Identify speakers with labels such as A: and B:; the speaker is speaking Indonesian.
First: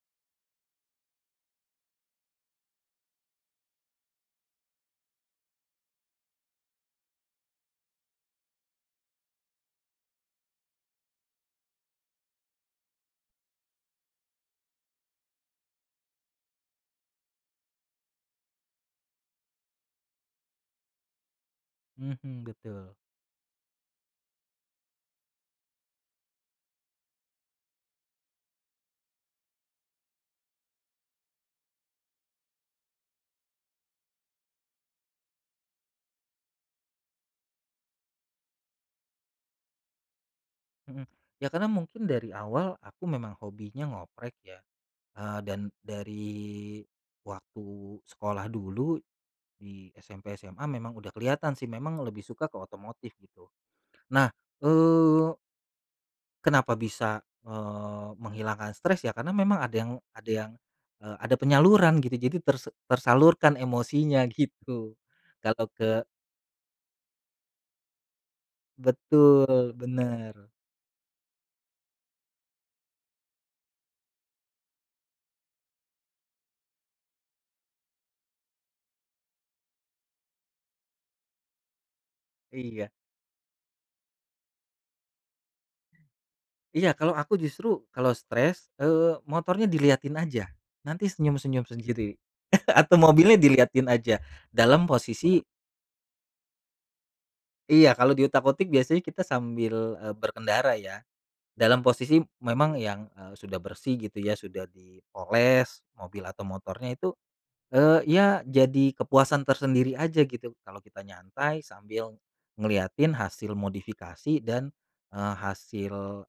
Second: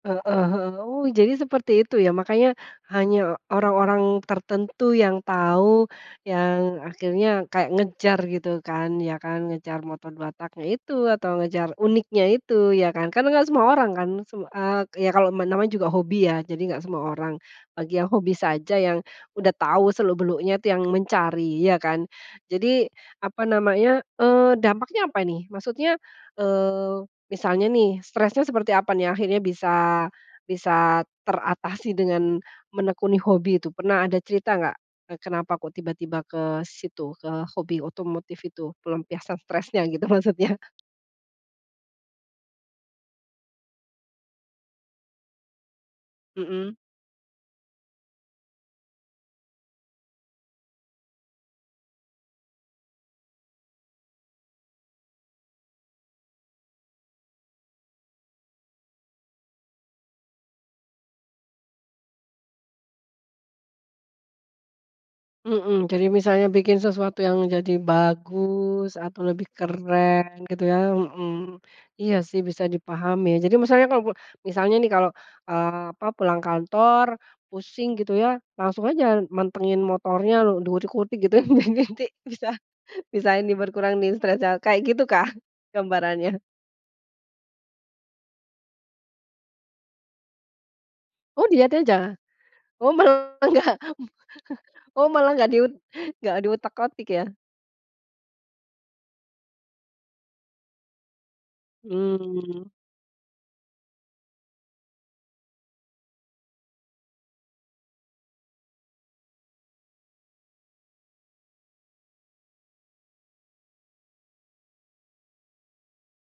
A: Heeh he oh jadi seperti itu ya, makanya hanya orang-orang tertentu yang tahu, yang akhirnya kayak ngejar gitu kan, ya kan, ngejar motor 2-tak-nya itu, atau ngejar uniknya itu ya kan, karena enggak semua orang kan, sem eee, ya kalau me namanya juga hobi ya, jadi enggak semua orang, bagi yang hobi saja yang udah tahu seluk beluknya itu yang mencari ya kan.
B: Mhm,
A: Jadi
B: betul.
A: apa namanya, eee, dampaknya apa ini maksudnya, eee, misalnya nih stresnya seperti apa nih akhirnya bisa bisa teratasi dengan menekuni hobi itu, pernah ada cerita enggak kenapa kok tiba-tiba ke situ, ke hobi otomotif itu, pelampiasan stresnya gitu maksudnya?
B: Mhm, ya karena mungkin dari awal aku memang hobinya ngoprek ya, eee, dan
A: Mhm.
B: dari waktu sekolah dulu di SMP, SMA, memang udah kelihatan sih, memang lebih suka ke otomotif gitu. Nah, eee kenapa bisa, eee, menghilangkan stres, ya karena memang ada yang ada yang eee, ada penyaluran gitu jadi tersa tersalurkan emosinya gitu, gak tau
A: Mhm,
B: ke
A: jadi misalnya bikin sesuatu yang jadi bagus atau lebih
B: Betul,
A: keren
B: bener.
A: gitu ya. Mhm, iya sih bisa dipahami, jadi misalnya kalau misalnya nih kalau, eee, apa, pulang kantor pusing gitu ya langsung aja mantengin motornya, lo dikulik-kulik gitu ya, biar nanti bisa
B: Iya.
A: bisa ini berkurang nih stresnya, kayak gitu kah gambarannya?
B: Iya, kalau aku justru kalau stres, eee, motornya diliatin aja, nanti
A: Oh
B: senyum-senyum
A: dilihat aja?
B: sendiri.
A: Oh
B: Atau
A: malah
B: mobilnya
A: enggak m
B: diliatin aja dalam
A: oh malah
B: posisi
A: enggak di ut enggak di utak-atik ya.
B: Iya kalau diutak-atik biasanya kita sambil, eee, berkendara ya dalam posisi
A: Hmm.
B: memang yang, eee, sudah bersih gitu ya, sudah dipoles mobil atau motornya itu, eee, ya jadi kepuasan tersendiri aja gitu kalau kita nyantai sambil ngeliatin hasil modifikasi dan, eee, hasil